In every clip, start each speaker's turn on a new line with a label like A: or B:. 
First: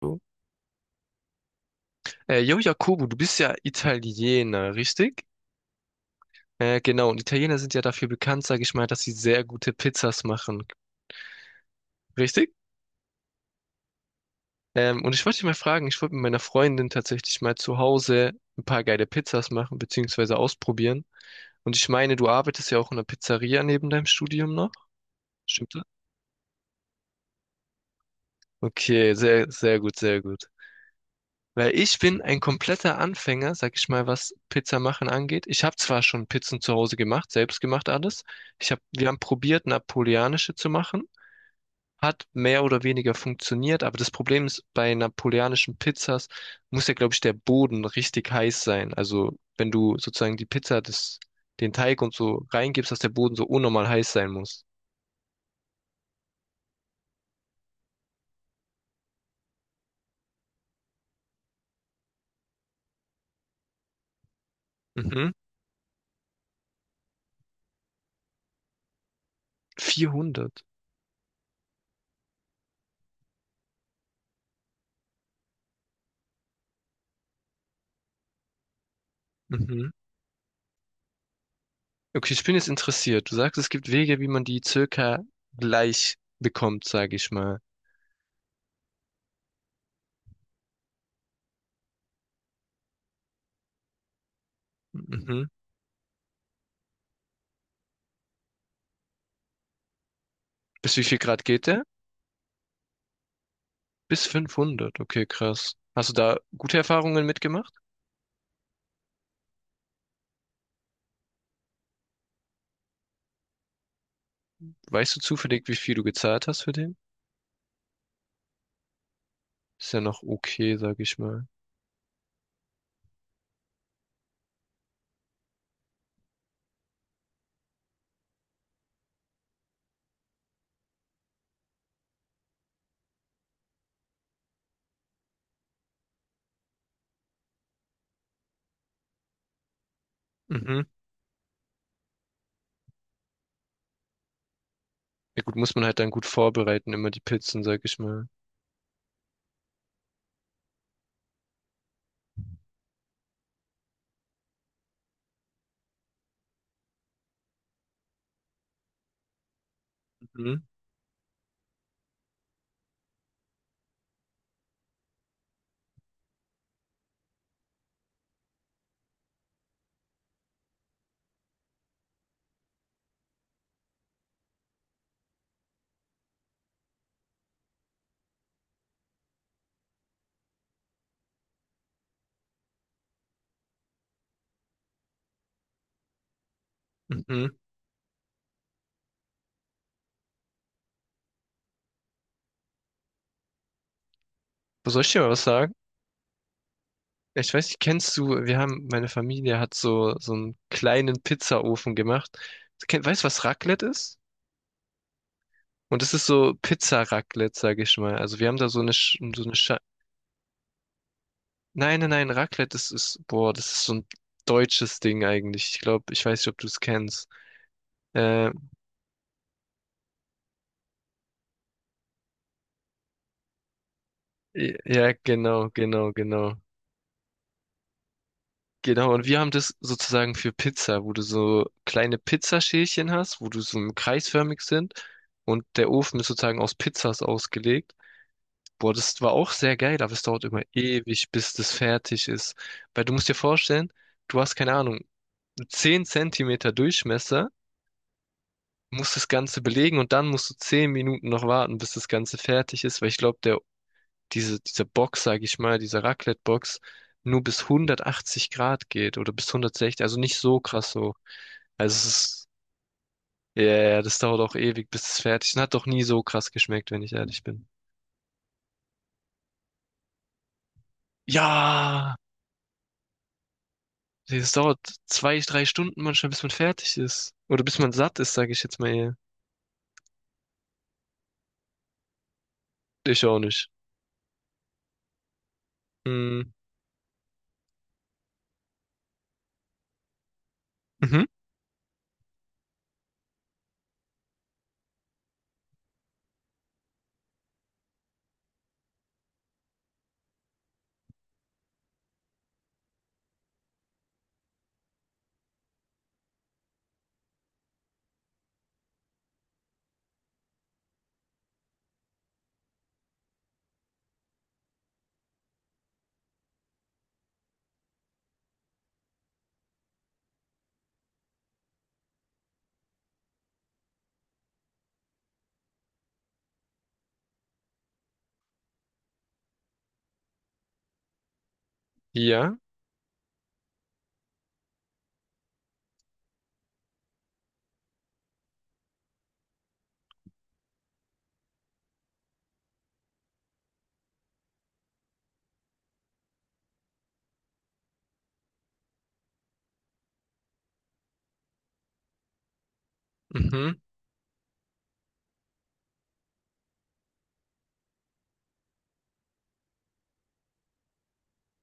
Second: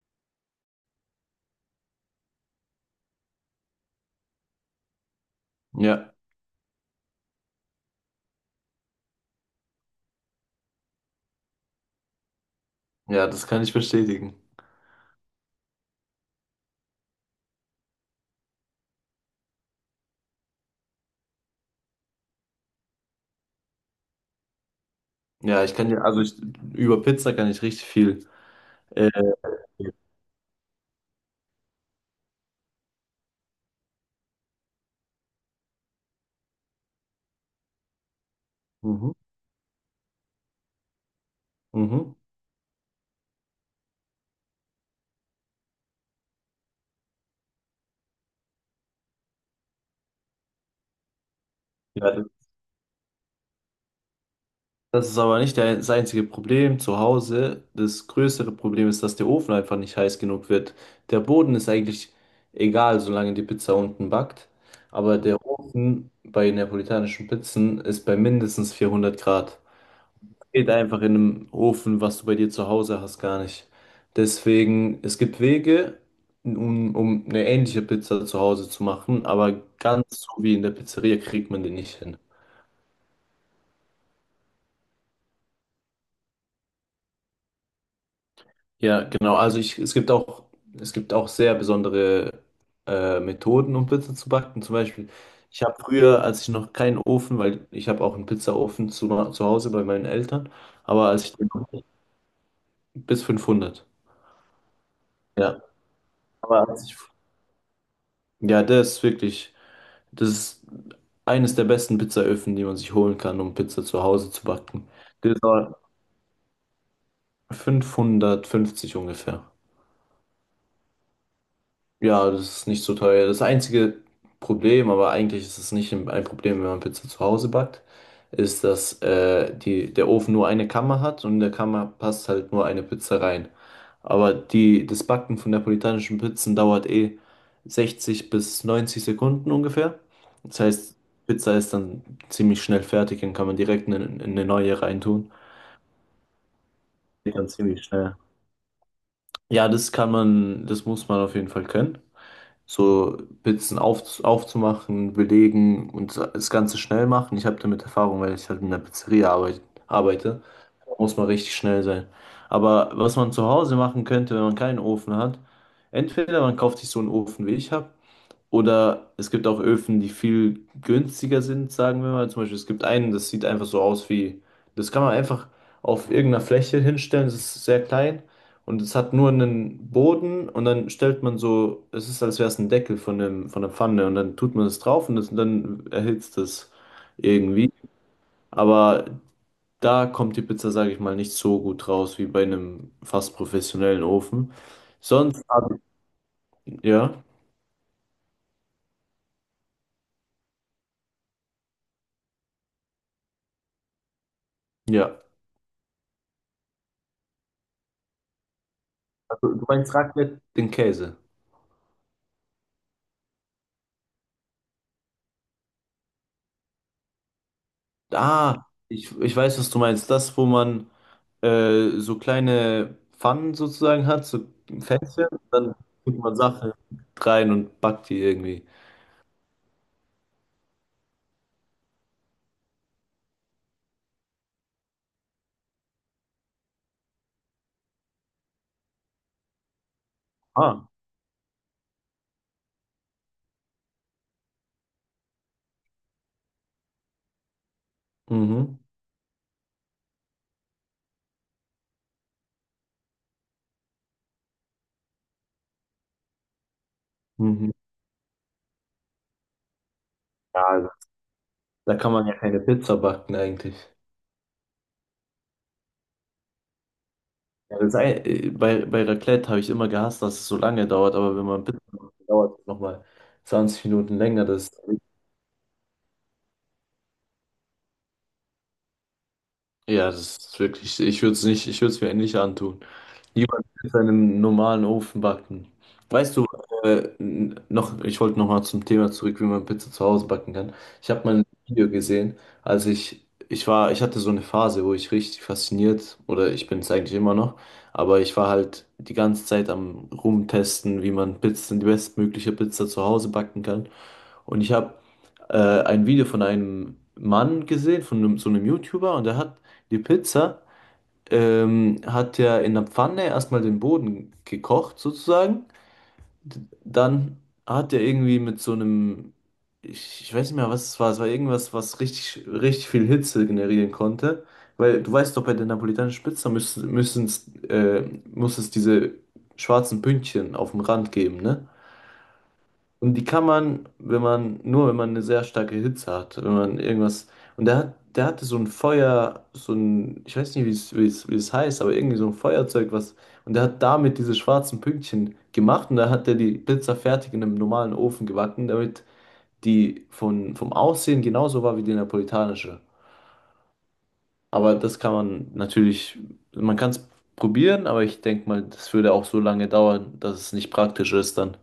A: So. Jo, Jakobo, du bist ja Italiener, richtig?
B: Ja,
A: Genau, und Italiener sind ja dafür bekannt, sage ich mal, dass sie sehr gute Pizzas machen, richtig?
B: ja, das kann ich bestätigen.
A: Und ich wollte dich mal fragen, ich wollte mit meiner Freundin tatsächlich mal zu Hause ein paar geile Pizzas machen, beziehungsweise ausprobieren. Und ich meine, du arbeitest ja auch in einer Pizzeria neben deinem Studium noch,
B: Ja,
A: stimmt
B: ich
A: das?
B: kann dir, also ich, über Pizza kann ich richtig viel. Äh,
A: Okay, sehr, sehr gut, sehr gut. Weil ich bin ein kompletter Anfänger, sag ich mal, was Pizza machen angeht. Ich habe zwar schon Pizzen zu Hause gemacht, selbst gemacht alles. Ich hab, wir
B: mhm,
A: haben probiert, napoleonische zu machen.
B: mhm.
A: Hat mehr oder weniger funktioniert, aber das Problem ist, bei napoleonischen Pizzas muss ja, glaube ich, der Boden richtig heiß sein. Also wenn du sozusagen den Teig
B: Ja,
A: und
B: das
A: so reingibst, dass der Boden so unnormal heiß sein muss.
B: das ist aber nicht das einzige Problem zu Hause. Das größere Problem ist, dass der Ofen einfach nicht heiß genug wird. Der Boden ist eigentlich egal, solange die Pizza unten backt. Aber
A: Mhm.
B: der Ofen bei neapolitanischen Pizzen ist bei mindestens 400 Grad.
A: 400.
B: Geht einfach in einem Ofen, was du bei dir zu Hause hast, gar nicht. Deswegen, es gibt Wege, um eine ähnliche Pizza zu Hause zu machen, aber
A: Mhm.
B: ganz so wie in der Pizzeria kriegt man die nicht hin.
A: Okay, ich bin jetzt interessiert. Du sagst, es gibt Wege, wie man die circa gleich bekommt, sage ich mal.
B: Ja, genau. Also ich, es gibt auch sehr besondere Methoden, um Pizza zu backen. Zum Beispiel,
A: Mhm.
B: ich habe früher, als ich noch keinen Ofen, weil ich habe auch einen Pizzaofen zu Hause bei meinen Eltern,
A: Bis wie
B: aber
A: viel
B: als ich
A: Grad
B: den
A: geht der?
B: bis 500.
A: Bis 500. Okay,
B: Ja,
A: krass. Hast du da
B: aber
A: gute
B: als ich,
A: Erfahrungen mitgemacht?
B: ja, der ist wirklich. Das ist eines der besten Pizzaöfen, die man sich holen kann, um Pizza zu Hause zu backen.
A: Weißt du
B: Das
A: zufällig, wie
B: war
A: viel du gezahlt hast für den?
B: 550 ungefähr.
A: Ist ja noch okay, sage ich mal.
B: Ja, das ist nicht so teuer. Das einzige Problem, aber eigentlich ist es nicht ein Problem, wenn man Pizza zu Hause backt, ist, dass die, der Ofen nur eine Kammer hat und in der Kammer passt halt nur eine Pizza rein. Aber die, das Backen von neapolitanischen Pizzen dauert eh 60 bis 90 Sekunden ungefähr. Das
A: Mhm.
B: heißt, Pizza ist dann ziemlich schnell fertig und kann man direkt in eine neue reintun.
A: Ja gut, muss man halt dann gut vorbereiten, immer die
B: Geht dann
A: Pizzen, sage
B: ziemlich
A: ich
B: schnell.
A: mal.
B: Ja, das kann man, das muss man auf jeden Fall können. So Pizzen aufzumachen, belegen und das Ganze schnell machen. Ich habe damit Erfahrung, weil ich halt in der Pizzeria arbeite.
A: Mhm.
B: Da muss man richtig schnell sein. Aber was man zu Hause machen könnte, wenn man keinen Ofen hat, entweder man kauft sich so einen Ofen, wie ich habe, oder es gibt auch Öfen, die viel günstiger sind, sagen wir mal. Zum Beispiel, es gibt einen, das sieht einfach so aus wie, das kann man einfach auf irgendeiner Fläche hinstellen, es ist sehr klein und es hat nur einen Boden und dann stellt man so, es ist, als wäre es ein Deckel von einem, von der Pfanne und dann tut man es drauf und dann erhitzt es
A: Mhm.
B: irgendwie. Aber da kommt die Pizza, sage ich mal, nicht so gut raus wie bei einem fast professionellen Ofen.
A: Aber soll ich dir mal was
B: Sonst,
A: sagen?
B: ja,
A: Ich weiß nicht, kennst du, wir haben, meine Familie hat so einen kleinen Pizzaofen gemacht. Weißt du, was Raclette ist?
B: ja.
A: Und es ist so Pizza-Raclette, sag ich mal. Also wir haben da so eine
B: Also, du
A: Sche.
B: meinst Raclette, den Käse.
A: Nein, nein, nein, Raclette, das ist, boah, das ist so ein deutsches Ding eigentlich. Ich glaube, ich weiß nicht, ob du es kennst. Äh,
B: Ah, ich weiß, was du meinst. Das, wo man so kleine Pfannen sozusagen hat, so
A: ja,
B: Fässchen,
A: genau,
B: dann
A: genau,
B: tut man
A: genau.
B: Sachen rein und backt die irgendwie.
A: Genau, und wir haben das sozusagen für Pizza, wo du so kleine Pizzaschälchen hast, wo du so kreisförmig sind und der Ofen ist sozusagen aus Pizzas ausgelegt. Boah, das war auch sehr geil, aber es dauert immer
B: Ah.
A: ewig, bis das fertig ist. Weil du musst dir vorstellen, du hast keine Ahnung, 10 Zentimeter Durchmesser,
B: Mhm.
A: musst das Ganze belegen und dann musst du 10 Minuten noch warten, bis das Ganze fertig ist, weil ich glaube, diese Box, sage ich mal, diese Raclette-Box, nur bis
B: Mhm.
A: 180 Grad geht oder bis 160, also nicht so
B: Ja, also,
A: krass so.
B: da
A: Also es
B: kann man ja
A: ist,
B: keine Pizza backen
A: ja,
B: eigentlich.
A: ja, ja, das dauert auch ewig, bis es fertig ist. Und hat doch nie so krass geschmeckt, wenn ich ehrlich bin.
B: Ja, bei Raclette habe ich immer gehasst, dass es so lange dauert, aber wenn man Pizza macht,
A: Ja,
B: dauert es nochmal 20 Minuten
A: nee,
B: länger.
A: das
B: Das,
A: dauert 2, 3 Stunden manchmal, bis man fertig ist. Oder bis man satt ist, sage ich jetzt mal, eher.
B: ja, das ist wirklich, ich würde es nicht, ich würde es mir nicht antun.
A: Ich auch
B: Jemand
A: nicht.
B: mit seinem normalen Ofen backen. Weißt du,
A: Mm,
B: noch, ich wollte nochmal zum Thema zurück, wie man Pizza zu Hause backen kann. Ich habe
A: mhm.
B: mal ein Video gesehen, als ich war, ich hatte so eine Phase, wo ich richtig fasziniert, oder ich bin es eigentlich immer noch, aber ich war halt die ganze Zeit am Rumtesten, wie man Pizzen, die bestmögliche Pizza zu Hause backen kann. Und ich habe ein Video von einem Mann gesehen, von einem, so einem YouTuber, und der hat die Pizza hat er in der Pfanne erstmal den Boden gekocht, sozusagen. Dann hat er irgendwie mit so einem, ich weiß nicht mehr, was es war irgendwas, was richtig, richtig viel Hitze generieren konnte. Weil du weißt doch, bei der napolitanischen Pizza müssen, müssen äh, muss es diese schwarzen Pünktchen auf dem Rand geben, ne?
A: Ja.
B: Und die kann man, wenn man, nur wenn man eine sehr starke Hitze hat, wenn man irgendwas. Und der hat, der hatte so ein Feuer, so ein, ich weiß nicht, wie es heißt, aber irgendwie so ein Feuerzeug, was. Und der hat damit diese schwarzen Pünktchen gemacht und da hat er die Pizza fertig in einem normalen Ofen gebacken, damit die von, vom Aussehen genauso war wie die napolitanische.
A: Mhm.
B: Aber das kann man natürlich, man kann es probieren, aber ich denke mal, das würde auch so lange dauern, dass es nicht praktisch ist dann,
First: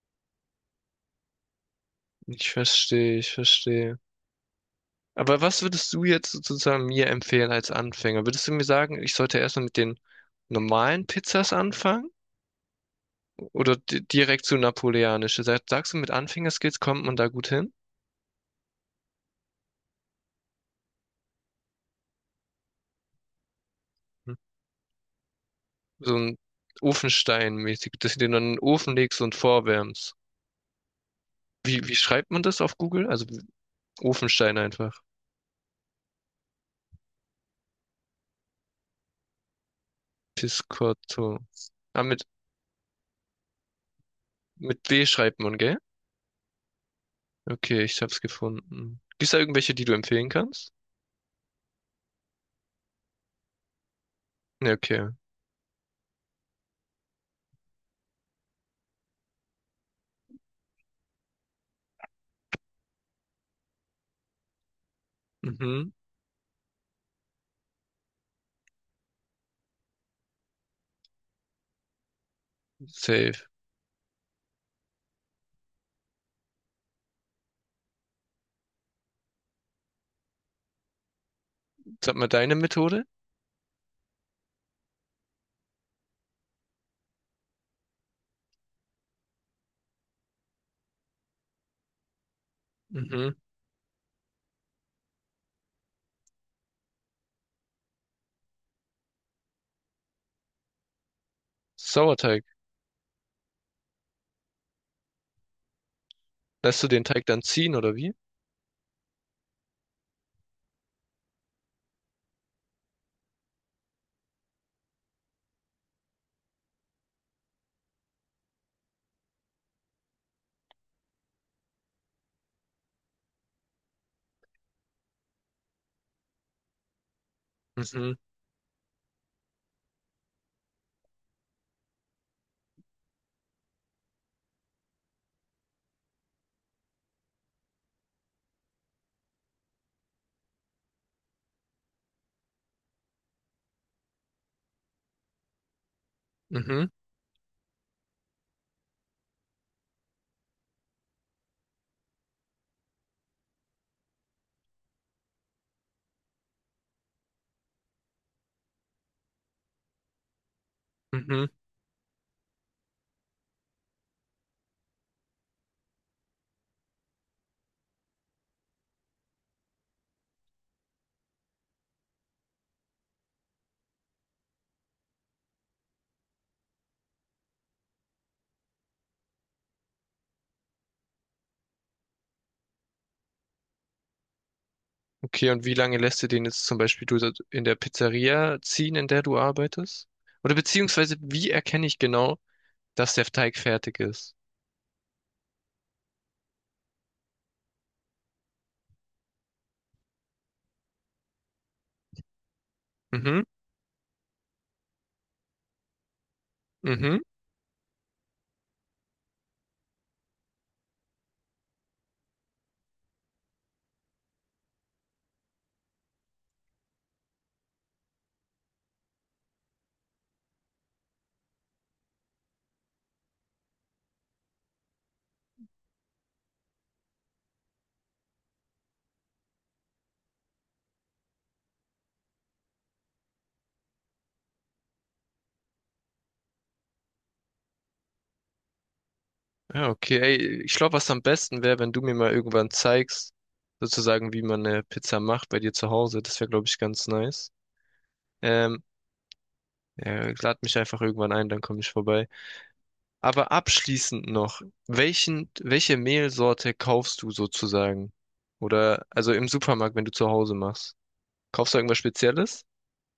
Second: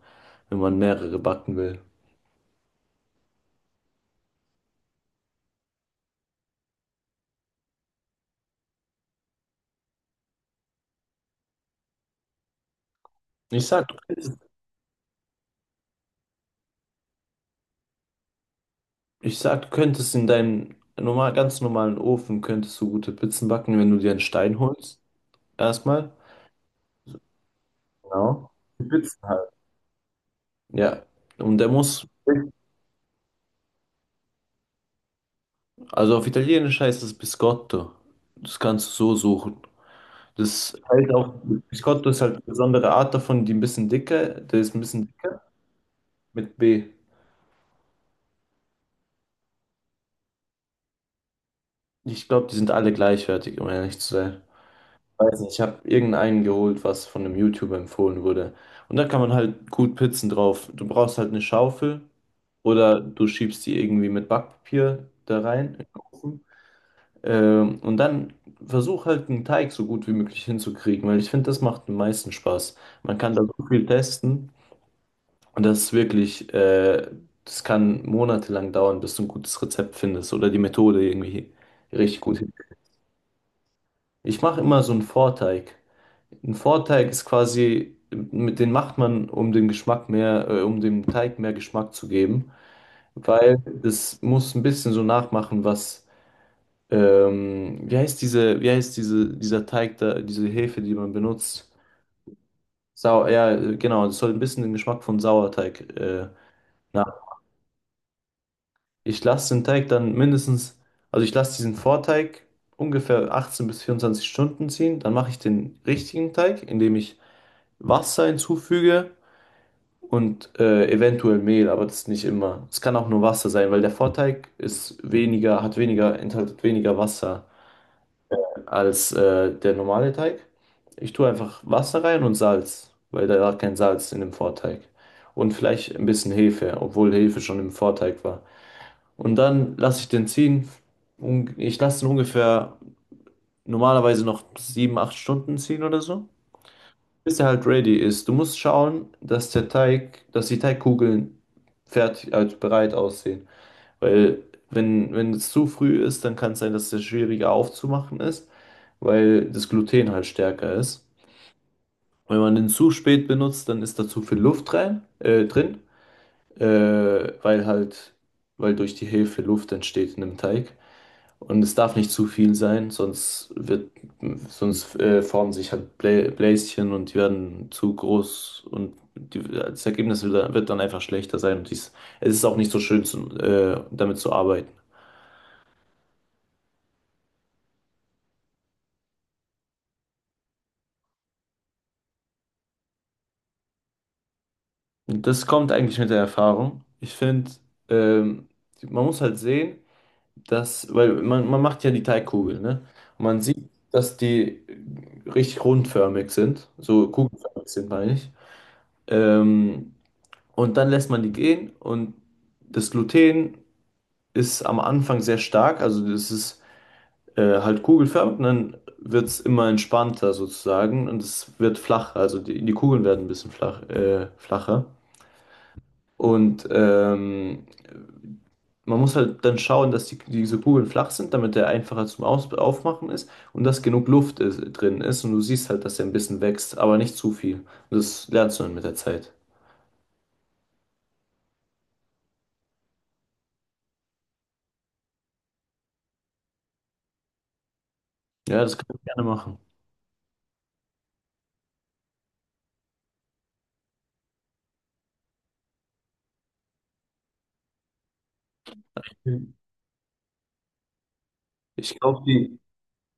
B: wenn man mehrere backen will.
A: Ich verstehe, ich verstehe. Aber was würdest du jetzt sozusagen mir empfehlen als Anfänger? Würdest du mir sagen, ich sollte erstmal mit den normalen Pizzas anfangen?
B: Ich
A: Oder
B: sag,
A: direkt zu napoleonische? Sagst du, mit Anfängerskills kommt man da gut hin?
B: Ich sag, du könntest in deinem normal, ganz normalen Ofen könntest du gute Pizzen backen, wenn du dir einen
A: Hm.
B: Stein holst. Erstmal.
A: So ein Ofenstein-mäßig, dass du den dann in
B: Genau.
A: den
B: Die
A: Ofen legst
B: Pizzen
A: und
B: halt.
A: vorwärmst.
B: Ja. Und der
A: Wie, wie
B: muss,
A: schreibt man das auf Google? Also Ofenstein einfach.
B: also auf Italienisch heißt es Biscotto. Das kannst du so suchen. Das halt auch,
A: Piscotto. Ah,
B: Biscotto ist
A: mit,
B: halt eine besondere Art davon, die ein bisschen dicker, der ist ein
A: mit W
B: bisschen
A: schreibt
B: dicker
A: man, gell?
B: mit B.
A: Okay, ich hab's gefunden. Gibt's da irgendwelche, die du empfehlen kannst?
B: Ich glaube, die sind alle gleichwertig, um ehrlich zu sein.
A: Ja, okay.
B: Weiß nicht, ich habe irgendeinen geholt, was von einem YouTuber empfohlen wurde. Und da kann man halt gut Pizzen drauf. Du brauchst halt eine Schaufel oder du schiebst die irgendwie mit Backpapier da rein in den
A: Mhm.
B: Ofen. Und dann versuch halt einen Teig so gut wie möglich hinzukriegen, weil ich finde, das macht am meisten Spaß. Man kann da
A: Safe.
B: so viel testen und das ist wirklich, das kann monatelang dauern, bis du ein gutes Rezept findest oder die Methode irgendwie
A: Sag
B: richtig
A: mal
B: gut hin.
A: deine Methode.
B: Ich mache immer so einen Vorteig. Ein Vorteig ist quasi, mit den macht man, um den Geschmack mehr, um dem Teig mehr Geschmack zu geben,
A: Mhm.
B: weil das muss ein bisschen so nachmachen, was, wie heißt diese, dieser Teig da, diese Hefe, die man benutzt?
A: Sauerteig.
B: Ja, genau, das soll ein bisschen den Geschmack von Sauerteig,
A: Lässt du den
B: nach.
A: Teig dann ziehen oder wie?
B: Ich lasse den Teig dann mindestens, also ich lasse diesen Vorteig ungefähr 18 bis 24 Stunden ziehen, dann mache ich den richtigen Teig, indem ich Wasser hinzufüge und eventuell Mehl, aber das ist nicht immer. Es kann auch nur Wasser sein, weil der Vorteig ist weniger, hat weniger, enthaltet weniger Wasser
A: Mhm.
B: als der normale Teig. Ich tue einfach Wasser rein und Salz, weil da war kein Salz in dem Vorteig. Und vielleicht ein bisschen Hefe, obwohl Hefe schon im Vorteig war. Und dann lasse ich den ziehen. Ich lasse ihn ungefähr normalerweise noch 7, 8 Stunden ziehen oder so
A: Mhm.
B: bis er halt ready ist. Du musst schauen, dass der Teig, dass die Teigkugeln fertig, also bereit aussehen. Weil wenn es zu früh ist, dann kann es sein, dass der schwieriger aufzumachen ist, weil das Gluten halt stärker ist.
A: Mhm.
B: Wenn man den zu spät benutzt, dann ist da zu viel Luft rein, drin, weil halt, weil durch die Hefe Luft entsteht in dem Teig. Und es darf nicht zu viel sein, sonst wird, sonst formen sich halt Bläschen und die werden zu groß und die, das Ergebnis wird dann einfach schlechter sein. Und dies, es ist auch nicht so schön, damit zu arbeiten.
A: Okay, und wie lange lässt du den jetzt zum Beispiel in der Pizzeria ziehen, in der du arbeitest? Oder beziehungsweise, wie erkenne ich genau, dass der Teig fertig ist?
B: Und das kommt eigentlich mit der Erfahrung. Ich finde, ähm, man muss halt sehen, das, weil man macht ja die Teigkugel, ne? Und man
A: Mhm.
B: sieht, dass die richtig rundförmig sind, so
A: Mhm.
B: kugelförmig sind, meine ich. Ähm, und dann lässt man die gehen und das Gluten ist am Anfang sehr stark, also das ist halt kugelförmig und dann wird es immer entspannter sozusagen und es wird flacher, also die Kugeln werden ein bisschen flacher. Und man muss halt dann schauen, dass die, diese Kugeln flach sind, damit der einfacher zum Aus Aufmachen ist und dass genug Luft ist, drin ist. Und du siehst halt, dass er ein bisschen wächst, aber nicht zu viel. Und das lernst du dann mit der Zeit.
A: Ja, okay. Ey, ich glaube, was am besten wäre, wenn du mir mal irgendwann zeigst, sozusagen, wie man eine Pizza macht bei dir zu Hause. Das wäre, glaube ich, ganz nice.
B: Ja, das
A: Ähm,
B: kann ich gerne machen.
A: ja, lad mich einfach irgendwann ein, dann komme ich vorbei. Aber abschließend noch, welche Mehlsorte kaufst du sozusagen? Oder also im
B: Mhm.
A: Supermarkt, wenn du zu Hause machst? Kaufst du irgendwas
B: Ich kaufe die.
A: Spezielles?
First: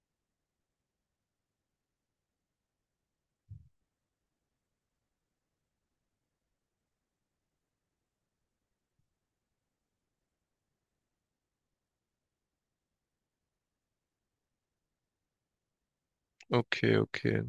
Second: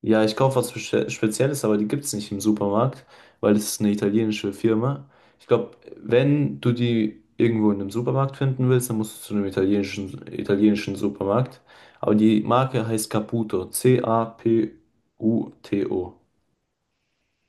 B: Ja, ich kaufe was Spezielles, aber die gibt es nicht im Supermarkt, weil das ist eine italienische Firma. Ich glaube, wenn du die irgendwo in einem Supermarkt finden willst, dann musst du zu einem italienischen Supermarkt. Aber die Marke heißt Caputo. Caputo.
A: Okay, okay.